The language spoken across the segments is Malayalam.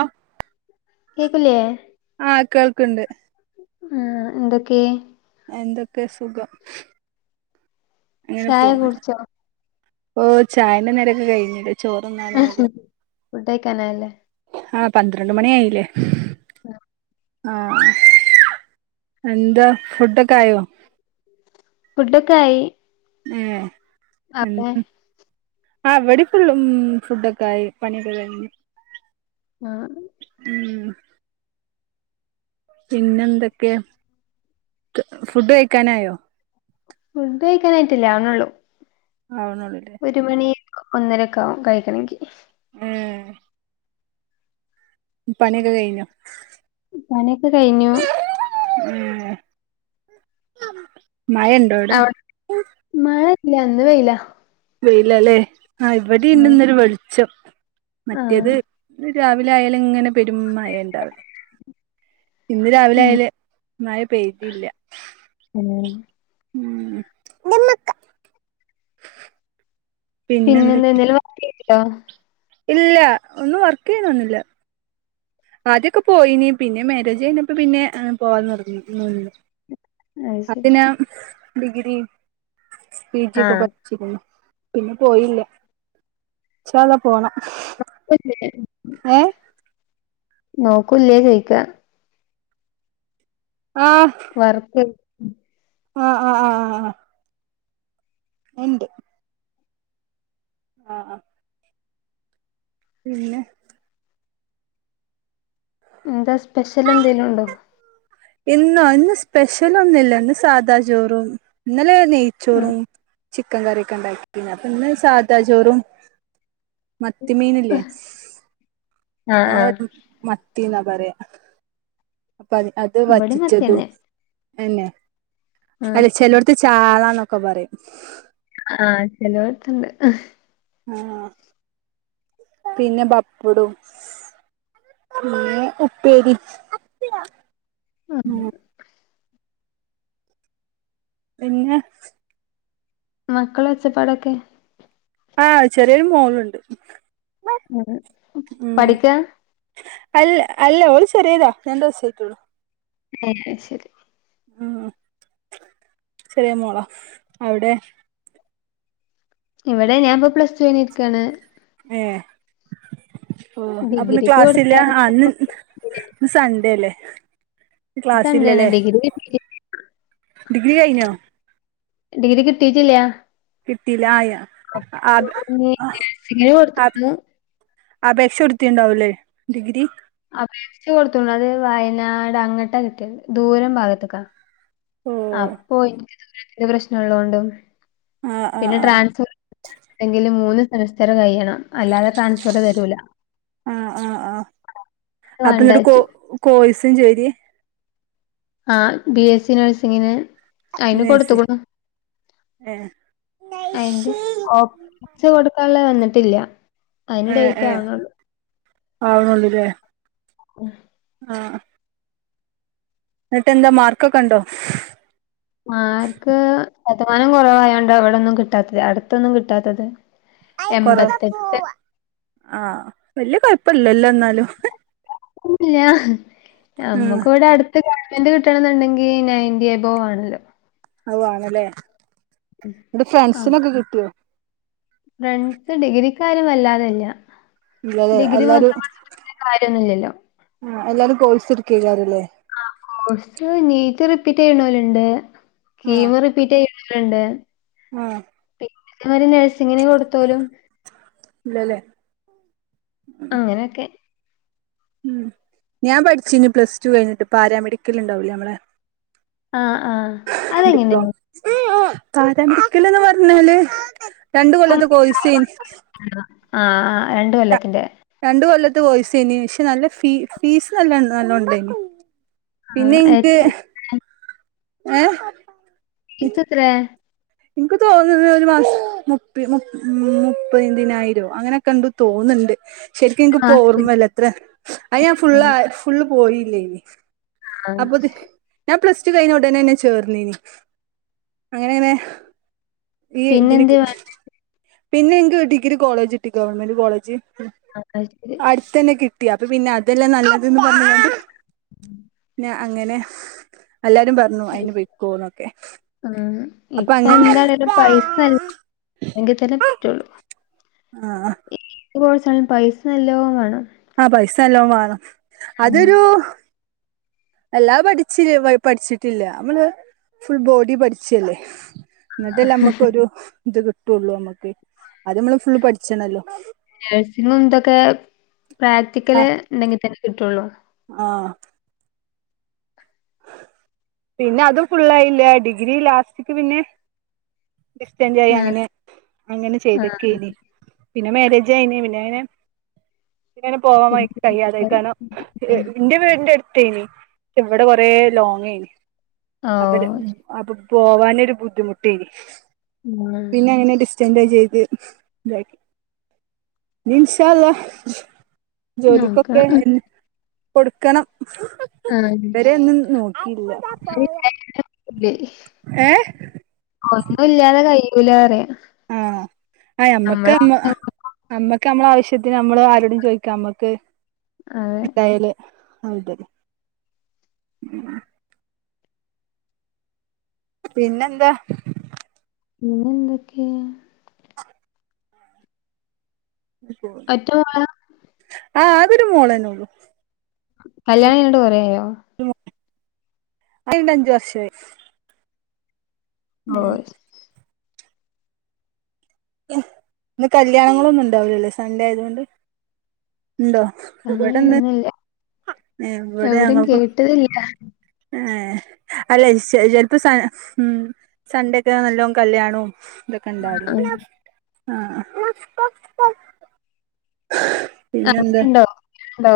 ആഹ് കേക്കല ആഹ കേൾക്കണ്ട് മം എന്തൊക്കെ? എന്തൊക്കെ സുഖം ചായ അങ്ങനെപോ കുടിച്ചോ ഓ ചായെന്റെ നേരൊക്കെ കഴിഞ്ഞിട് ഫുഡയ്ക്കാനയില്ലേ? ആഹ് പന്ത്രണ്ട് മണി ആയില്ലേ? ആഹ് ആഹ് എന്താ ഫുഡൊക്കെ ആയോ? ഫുഡൊക്കെ ആയി ഏ അവിടെ ഉ ആഹ് വെടെ ഫുള്ളുംഫുഡ ഒക്കെ ആയി പണിയൊക്കെ കഴിഞ്ഞ് ആ ണ് ഉം പിന്നെന്തൊക്കെ ഫുഡ് കഴിക്കാനായോ ഫുഡ് കഴിക്കാനായിയിട്ടല്ല അവ്ണൊള്ളൂ ആണോള്ളുലേ ഒരു മണി ഒന്നരക്കെ ആകും കഴിക്കണെങ്കിൽ ഏഹ് പണിയൊക്കെ കഴിഞ്ഞൊ പണിയൊക്കെ കഴിഞ്ഞു ഉ മായ അടെ മഴ ഇല്ല ഇന്ന് വെയില വെയിലല്ലേ ആ ഇവിടെ ഇണ്ട് ഇന്നൊരു വെളിച്ചം ആ ആ മറ്റേത് രാവിലെ ആയാല് ഇങ്ങനെ പെരുംമഴ ഉണ്ടാവല് ഇന്ന് രാവിലെ അയല് മഴ പെയ്തില്ല ഉ ഉം നിമ്മക്ക പിന്നെ എന്ത എന്തൊലും വർക്ക് ചെയ്യ്ണ്ടൊ ഇല്ല ഒന്നും വർക്ക് ചെയ്യുന്നൊന്നില്ല ആദ്യൊക്കെ പോയിനി പിന്നെ മാരേജ് കയിഞപ്പം പിന്നെ പോവാന്ന് അത് ശരി അപ്പിന്ന ഡിഗ്രി പി ആ ജിക്കെ പിന്നെ പോയില്ല ഇൻഷ അള്ളാ പോണം [unintelligible] ഏ നോക്കുല്ലേ ചൊയിക്ക ആ വർക്ക് ആ ആ ആ ആ ആ ഇണ്ട് ആ ആ പിന്നെ എന്താ സ്പെഷ്യൽ എന്തെങ്കലും ഉണ്ടോ ഇന്നോ ഇന്ന് സ്പെഷ്യലൊന്നുല്ല ഇന്ന് സാദാ ചോറും ഇന്നലെ ആ നെയ്ച്ചോറും ചിക്കൻ കറിക്കെ ഉണ്ടാക്കി അപ്പ ഇന്ന്ന് സാദാ ചോറും മത്തിമീന ഇല്ലേ ആ ആ ഞങ്ങളെവെട മത്തി ന്നാ പറയാ അപ്പ അത് ഇവിടേം വറ്റിച്ചതും മത്തിയന്നെ എന്നന്നെ ആ അല്ലെ ചെല്ലോടത്ത് ചാളന്നൊക്കെ പറയും ആഹ് ചെലവടത്തുണ്ട് ആ പിന്നെ ബപ്പടും പിന്നെ ഉപ്പേരി പിന്നെ മക്കൾ ഒച്ചപ്പാടൊക്കെ ആഹ് ചെറിയൊരു മോളുണ്ട് ഉം ഉ പഠിക്കാ അല്ല അല്ല ഓള് ചറിയതാ രണ്ട് സയിട്ടുള്ളൂ ഒക്കെ ശരി ഉ ചെറിയേ മോളോ അവിടെ ഇവിടെ ഞാൻ ഇപ്പൊ പ്ലസ് ടു കൈഞ്ഞിരിക്കയാണ് ഏ ഓ അപ്പൊന്ന് ഡിഗ്രിക്ക് ക്ലാസ്ല്ല്ല ഇന്ന് കൊടുത്തായിരുന്നു ഇന്ന് സൺഡേല്ലേ സൺഡേണ് ക്ലാസ്ല്ലല്ലേ ഡിഗ്രി കിട്ടി ഡിഗ്രി കഴിഞ്ഞോ ഡിഗ്രി കിട്ടീട്ട്ല്ലാ കിട്ടിയില്ല ആയ നഴ്സിങ്ങിന് ആ കൊട്ത്ണ് അപേക്ഷ എടുത്തിുണ്ടാവലേ ഡിഗ്രി അപേിച്ചച്ച് കൊടുത്ത അത് വയനാട് അങ്ങട്ട കിട്ടിയ ദൂരം ഭാഗത്തൊക്കെ ഓ അപ്പൊ എനിക്ക് ദൂരത്തിന്റെ പ്രശ്ന ഉള്ളൊണ്ടണ്ട് ആ ആ പിന്നെ ആ ട്രാൻസ്ഫർ എങ്കില് മൂന്ന് സെമസ്റ്റർ കഴിയണം അല്ലാതെ ട്രാൻസ്ഫർ തരൂല ആഹ് ആഹ് ആഹ് അത് അപ്പൊ ന്നട്ട് കോ വേണ്ടാച്ചു കോഴ്സും ചെയ്ത്? ആഹ് ബി എസ് സി നഴ്സിംഗിന് അയിന് നേഴ്സ് കൊടുത്ത്ക്ക്ണു ഏ അയിന്റെ കുച്ച് കൊടുക്കാള്ള വന്നിട്ടില്ല അതിന് എ ഡേറ്റ് എഹ് ആവണുള്ളൂ. ആവ്ണൊള്ളൂല്ലേ ആഹ് ന്നിട്ടെന്താ മാർക്കൊക്കെ ഇണ്ടോ? മാർക്ക് ശതമാനം കുറവായോണ്ടോ അവിടെൊന്നും കിട്ടാത്തത് അടുത്തൊന്നും കിട്ടാത്തത് കൊറ ആഹ് വല്യ കൊഴപ്പല്ലല്ല ന്നാലും ക്കുല്ല ഉം നമ്മക്ക് ഇവിടെ അടു ത്ത് ഗവൺമന്റ് കിട്ടണന്നേണ്ടെങ്കി നയന്റി എഭവ് വേണല്ലോ അത് വാണല്ലേ ന്റെ ആഹ് ഫ്രണ്ട്സിനൊക്കെ കിട്ടിയോ? ഫ്രണ്ട്സ് ഡിഗ്രിക്കാര് വല്ലാതല്ല ഇല്ലല്ലേ ഡിഗ്രി എല്ലാരും മാത്രം പഠിച്ചിട്ട് വല്യ കാര്യൊന്നുല്ലല്ലോ ആഹ് എല്ലാരും കോയ്സ് ഇട്ക്കേക്കാല്ലാരല്ലേ ആഹ് കോഴ്സ് നീറ്റ് റിപ്പീറ്റ് ചെയ്യ്ണോല്ണ്ട് കീമ് റിപ്പീ പ്പിറ്റെയ്ണോല്ണ്ട് ആഹ് പിന്നെ ഇതേ പൊലെ നഴ്സിങ്ങിനന് കൊടുത്തലും ഇല്ലല്ലേ അങ്ങനെക്കെ ഉം ഞാൻ പഠിച്ചിനി പ്ലസ് ടു കഴിഞ്ഞിട്ട് പാരാമെഡിക്കൽ ഉണ്ടാവുല്ലേ നമ്മളെ ആഹ് ആഹ്. അതെങ്ങനെ? ഡിപ്ലോ പരാ മെഡിക്കല്ന്ന് പറഞ്ഞാല് രണ്ടു കൊല്ലത്തെ കോയിസേയ്നി ആഹ് ആഹ് രണ്ട് കൊല്ലത്തിന്റെ രണ്ട് കൊല്ലത്തെ കോയിസേനി പക്ഷെ നല്ല ഫീ ഫീസ് നല്ല നല്ല ഉണ്ടായിനി ആ പിന്നെ ഇൻക്ക് ഏഹ് ഫ്സെത്രേ ഇൻക്ക് തോന്നുണെ ഒരു മാസം മുപ്പി മുപ്പതിനായിരോ അങ്ങനെക്കെ ഇണ്ട് തോന്ന്ണ്ട് ശരിക്ക് ഇൻക്ക് ആ പോർമ്മല്ല എത്ര അത് ഞാൻ ഫുള് ഫുള്ള് പോയില്ലേയ്നി അപ്പൊത് ഞാൻ പ്ലസ് ടു കഴിഞ്ഞ ഉടനെന്നെ ചേർന്നനി അങ്ങനെണ് ഈ ഇതി പിന്നെന്തേ ആ ശരി പിന്നെന്ത് വേണം? പിന്നെ ഇൻക് ഡിഗ്രി കോളേജ് കിട്ടി ഗവൺമെന്റ് കോളേജ് ആകശത്ത്ല് അടുത്തന്നെ കിട്ടി അപ്പ പിന്നെ അതെല്ലറ നല്ലത്ന്ന് പറഞ്ഞ്ങ്ങാണ്ട് ഉം അ അങ്ങനെ എല്ലാരും പറഞ്ഞു അയിന് പൊയ്ക്കോന്നൊക്കെ ഉം അപ്പൊ ഇപ്പ അങ്ങനെ എന്താണ പൈസല്ലങ്കിൽ തന്നെ പറ്റുള്ളു ആഹ് ഏത് കോയ്സായാലും പൈസ നല്ലോ വാണം ആഹ് പൈസ നല്ലോ വേണം ഉം അതൊരു എല്ലാ പഠിച്ച് പഠിച്ചിട്ടില്ല നമ്മള് ഫുൾ ബോഡി പഠിച്ചല്ലേ എന്നിട്ടല്ല നമ്മുക്കൊരു ഇത് കിട്ടുള്ളൂ നമ്മക്ക് അത് നമ്മള് ഫുള്ള് പഠിച്ച്ണല്ലോ നഴ്സിങ്ങും ഇതൊക്കെ ആ പ്രാക്ടിക്കല് ഉണ്ടെങ്കിൽ തന്നെ കിട്ടുള്ളൂ ആഹ് പിന്നെ അത് ഫുള്ളായില്ല ഡിഗ്രി ലാസ്റ്റ്ക്ക് പിന്നെ ഡിസ്ചാഞ്ച് ആയി ആ അങ്ങനെ അങ്ങനെ ആ ചെയ്തെക്കെയ്നി പിന്നെ മാരേജയിഞ്ഞ് പിന്നെ അങ്ങനെ ങ്ങനെ പോവാൻ [unintelligible] പിന്നെ കയ്യാതെ കിട്ടിയാല് ആയിക്കാനു ഉം. ഇന്റെ വീടിന്റെ അടുത്തേനി പക്ഷ ഇവിടെ കുറേ ലോങയിനി ഓ അ അപ്പൊ പോവാനൊരു ബുദ്ധിമുട്ടെനി ഉം. പിന്നെ എങ്ങനെ ഡിസ് സ്റ്റന്റയ് ചെയ്ത് താക്കി ഞ് ഇൻഷാ അള്ളാ ജോലിക്കൊക്കെ നോക്കണം എൻ കൊടുക്കണം ആ ഇതുവരെ ഒന്നും നോക്കില്ല ഏഹ് ഒന്നും ഇല്ലാതെ കയ്യീലാന്ന് അറിയാം ആഹ് ആഹ് അമ്മക്ക് ങ് അമ്മക്ക് അമ്മളെ ആവശ്യത്തിന് നമ്മള് ആരോടും ചോയ്ക്കാ അമ്മക്ക് അതെ ഇങ്ങിയല് [unintelligible] മം പിന്നെന്താ? പിന്നെ എന്തൊക്കെയാ [inaudible] അ ഒറ്റ മോളാ ആഹ് അതൊരു മോളേന്നെ ഉള്ളു കല്യാണം കഴിഞ്ഞിട്ട് കൊറേ ആയോ [unintelligible] അഞ്ച് വർഷവായി [inaudible] ഇന്ന് കല്യാണങ്ങളൊന്നും ഇണ്ടാവുലല്ലേ സൺഡേ ആയതുകൊണ്ട് ഉണ്ടോ അങ്ങനെണെന്നുല്ല ഏഹ് വടെ ഞങ്ങൾകൊ ആഹ് അല്ലെ [unintelligible] സണ്ടൊക്കെ നല്ലോ കല്യാണവും ഇതൊക്കെ ആഹ് ഇണ്ടാറുണ്ട് ആ [unintelligible] അവിടിണ്ടോ ണ്ടോ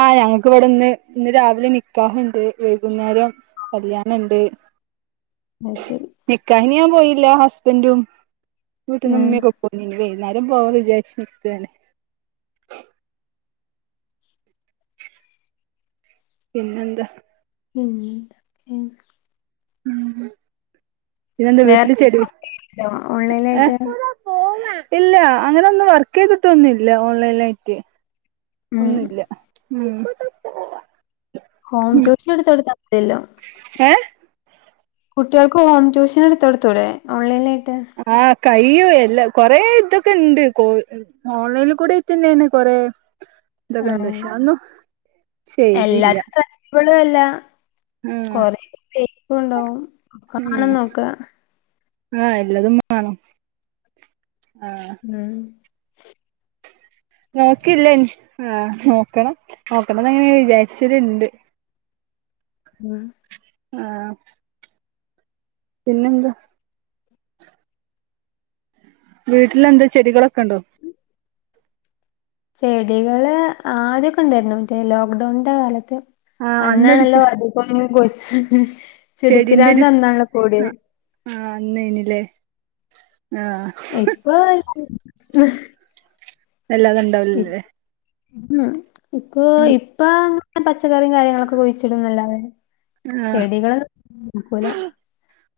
ആഹ് ഞങ്ങക്ക് ഇവിടെ ന്ന് ഇന്ന് രാവിലെ നിക്കാഹ്ണ്ട് വൈകുന്നേരം കല്യാണണ്ട് അത്ശരി നിക്കാഹിന് ഞാൻ പോയില്ല ഹസ്ബൻറും വീട്ട്ന്ന് ആഹ് ഇമ്മക്ക പോ വൈന്നേരം പോക വിചാര്ച്ച് നിക്കാണ് പിന്നെന്താ ഉം ഉം പിന്നെന്താ വേറെ വീട്ടില് ചെടി ഏ ഓൺലൈനായിട്ട് ഇല്ല അങ്ങനെന്നും വർക്കെയ്തിട്ടൊന്നും ല്ല ഓൺലൈനായിട്ട് ഉം ഒന്നുല്ല ഉം ഹോം ട്യൂഷൻ എടുത്ത് കൊടുത്താതിയല്ലോ ഏഹ് കുട്ടികൾക്ക് ഹോം ട്യൂഷൻ എടുത്തു കൊടുത്തൂടെ ഓൺലൈനായിട്ട് ആഹ് കയ്യും എല്ലാം കൊറേ ഇതൊക്കെ ഉണ്ട് കോ ഓൺലൈനിൽ കൂടി ഇട്ടന്ന കൊറേ ഇതൊക്കെ ഇണ്ട് പക്ഷെ അതൊന്നു എല്ലാരും ഗ്രസ്റ്റബുളല്ല ആ കൊറെേ ഫേക്കുണ്ടാവും അതു മാണ നോക്ക ആഹ് എല്ലതും വണം ആഹ് ഉം നോക്കില്ലന്ന് ആഹ് നോക്കണം നോക്കണംന്ന്ങ്ങനെ വിചാരിച്ചല്ണ്ട്. [unintelligible] ആഹ് പിന്നെന്താ? വീട്ടിലെന്താ ചെടികളൊക്കെ ഉണ്ടോ ചെടികള് ആദ്യൊക്കെ ഉണ്ടായിരുന്നു മറ്റേ ലോക്ക്ഡൗണിന്റെ കാലത്ത് ആ അന്നൊരു അന്നാണല്ലോ [unintelligible] ചെടീന്റെ ഒരു അന്നാണല്ലോ കൂടിയത് ആഹ് ആഹ് അന്നയിനീല്ലേ ആഹ് ഇപ്പം വല്ലാതെ ഉണ്ടാവലില്ലേ ഉം ഇപ്പൊ ഇപ്പ ഇങ്ങനെ പച്ചക്കറിയും കാര്യങ്ങളൊക്കെ കുഴിച്ചിടുന്നല്ലാതെ ആ ചെടികള് വെക്കൂല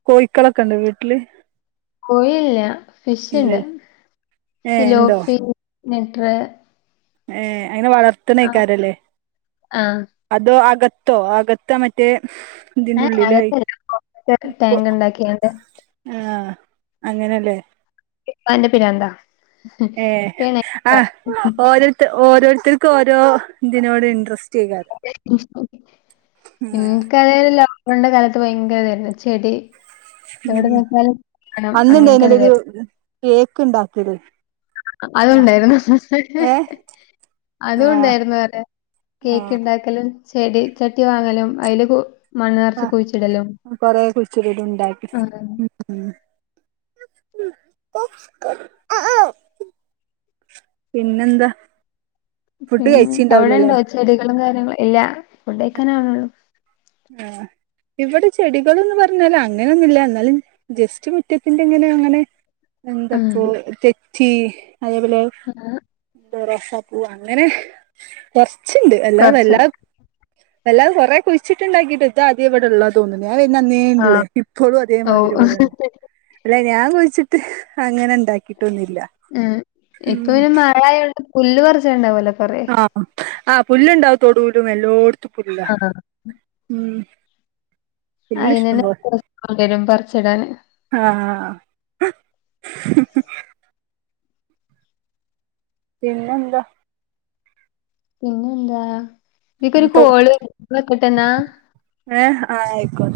കോഴിക്കളൊക്കെ ഉണ്ടോ വീട്ടില് കോയില്ല ഫിഷുണ്ട് ഇല്ലല്ലേ ഏ ഉണ്ടോ സിലോഫി നിട്ടറ് ഏഹ് അയിനെ വളർത്തണേക്കാരല്ലേ ആഹ് അതോ ആകത്തോ അകത്ത് മറ്റേ ഇതിന്റെ ഏഹ് ഉള്ളിലായി അകത്തെ [unintelligible] ടാങ്ക് ഉണ്ടാക്കിയുണ്ട് ആഹ് അങ്ങനാല്ലേ ഇപ്പം അയിന്റെ പിരാന്താ ഏഹ് പിണ ആഹ് ഓരോരുത്ത ഓരോരുത്തർക്കും ഓരോ ഇതിനോട് ഇൻട്രസ്റ്റ് ആയിക്കാരം [unintelligible] പണ്ട് കാലത്ത് ഭയങ്കര ഇതായിരുന്നു ചെടി എവിടെ ഉംഹ് നോക്കിയാലും വേണം അങ്ങനത്തെ അന്നുണ്ടായിനൊരു ഒരിതായിരുന്നു. കേക്ക് ഉണ്ടാക്കല് അതും ആ ഉണ്ടായിരുന്നു ഏ ആ അതും ഉണ്ടായിരുന്നോ അവടെ ആ കേക്ക് ഉണ്ടാക്കല് ചെടി ചട്ടി വാങ്ങലും അതില് കു മണ്ണ് നെറച്ച് കുഴിച്ചിടലും. ആഹ് കൊറേ കൊറച്ചു ചെടി ഉണ്ടാക്കി ആഹ്. ഉംഹ് പിന്നെ എന്താ ഫുഡ് പിന്നെ കഴിച്ചിണ്ടാവില്ലല്ലേ അവിടെണ്ടോ ചെടികളും കാര്യങ്ങളും ഇല്ല ഫുഡ് കയിക്കണേയുള്ളൂ. ആഹ് ഇവിടെ ചെടികൾ എന്ന് പറഞ്ഞാല് അങ്ങനെയൊന്നുമില്ല എന്നാലും ജസ്റ്റ് മുറ്റത്തിന്റെ ഇങ്ങനെ അങ്ങനെ ആഹ്. എന്താപ്പോ തെച്ചി അതേപോലെ ആഹ് റോസാപ്പൂ അങ്ങനെ കൊറച്ചുണ്ട് അല്ലാതെ കൊറച്ച് എല്ലാ എല്ലാം കുറെ കുഴിച്ചിട്ടുണ്ടാക്കിട്ട് ഇത് ആകെ ഇവിടെ ഉള്ള ആഹ്. [unintelligible] ഇപ്പോഴും അതേമാതിരി ഓഹ്. വര. അല്ല ഞാൻ കുഴിച്ചിട്ട് അങ്ങനെ ഇണ്ടാക്കിട്ടൊന്നുമില്ല ഉം ഇപ്പൊ പിന്നെ മഴയായതോണ്ട് പുല്ല് പറിച്ചിണ്ടാവൂലോ കുറെ. ആഹ് ആഹ് പുല്ലുണ്ട് തോടീല് എല്ലോടത്തും പുല്ലാ ആഹ്. ഉംഹ് [unintelligible] വരും പറിച്ചിടാന് ആഹ് പിന്നെന്താ പിന്നെന്താ ഇിക്കൊരു തോ കോള് വെക്കട്ടന്നാ ഏ ആ ആയിക്കോ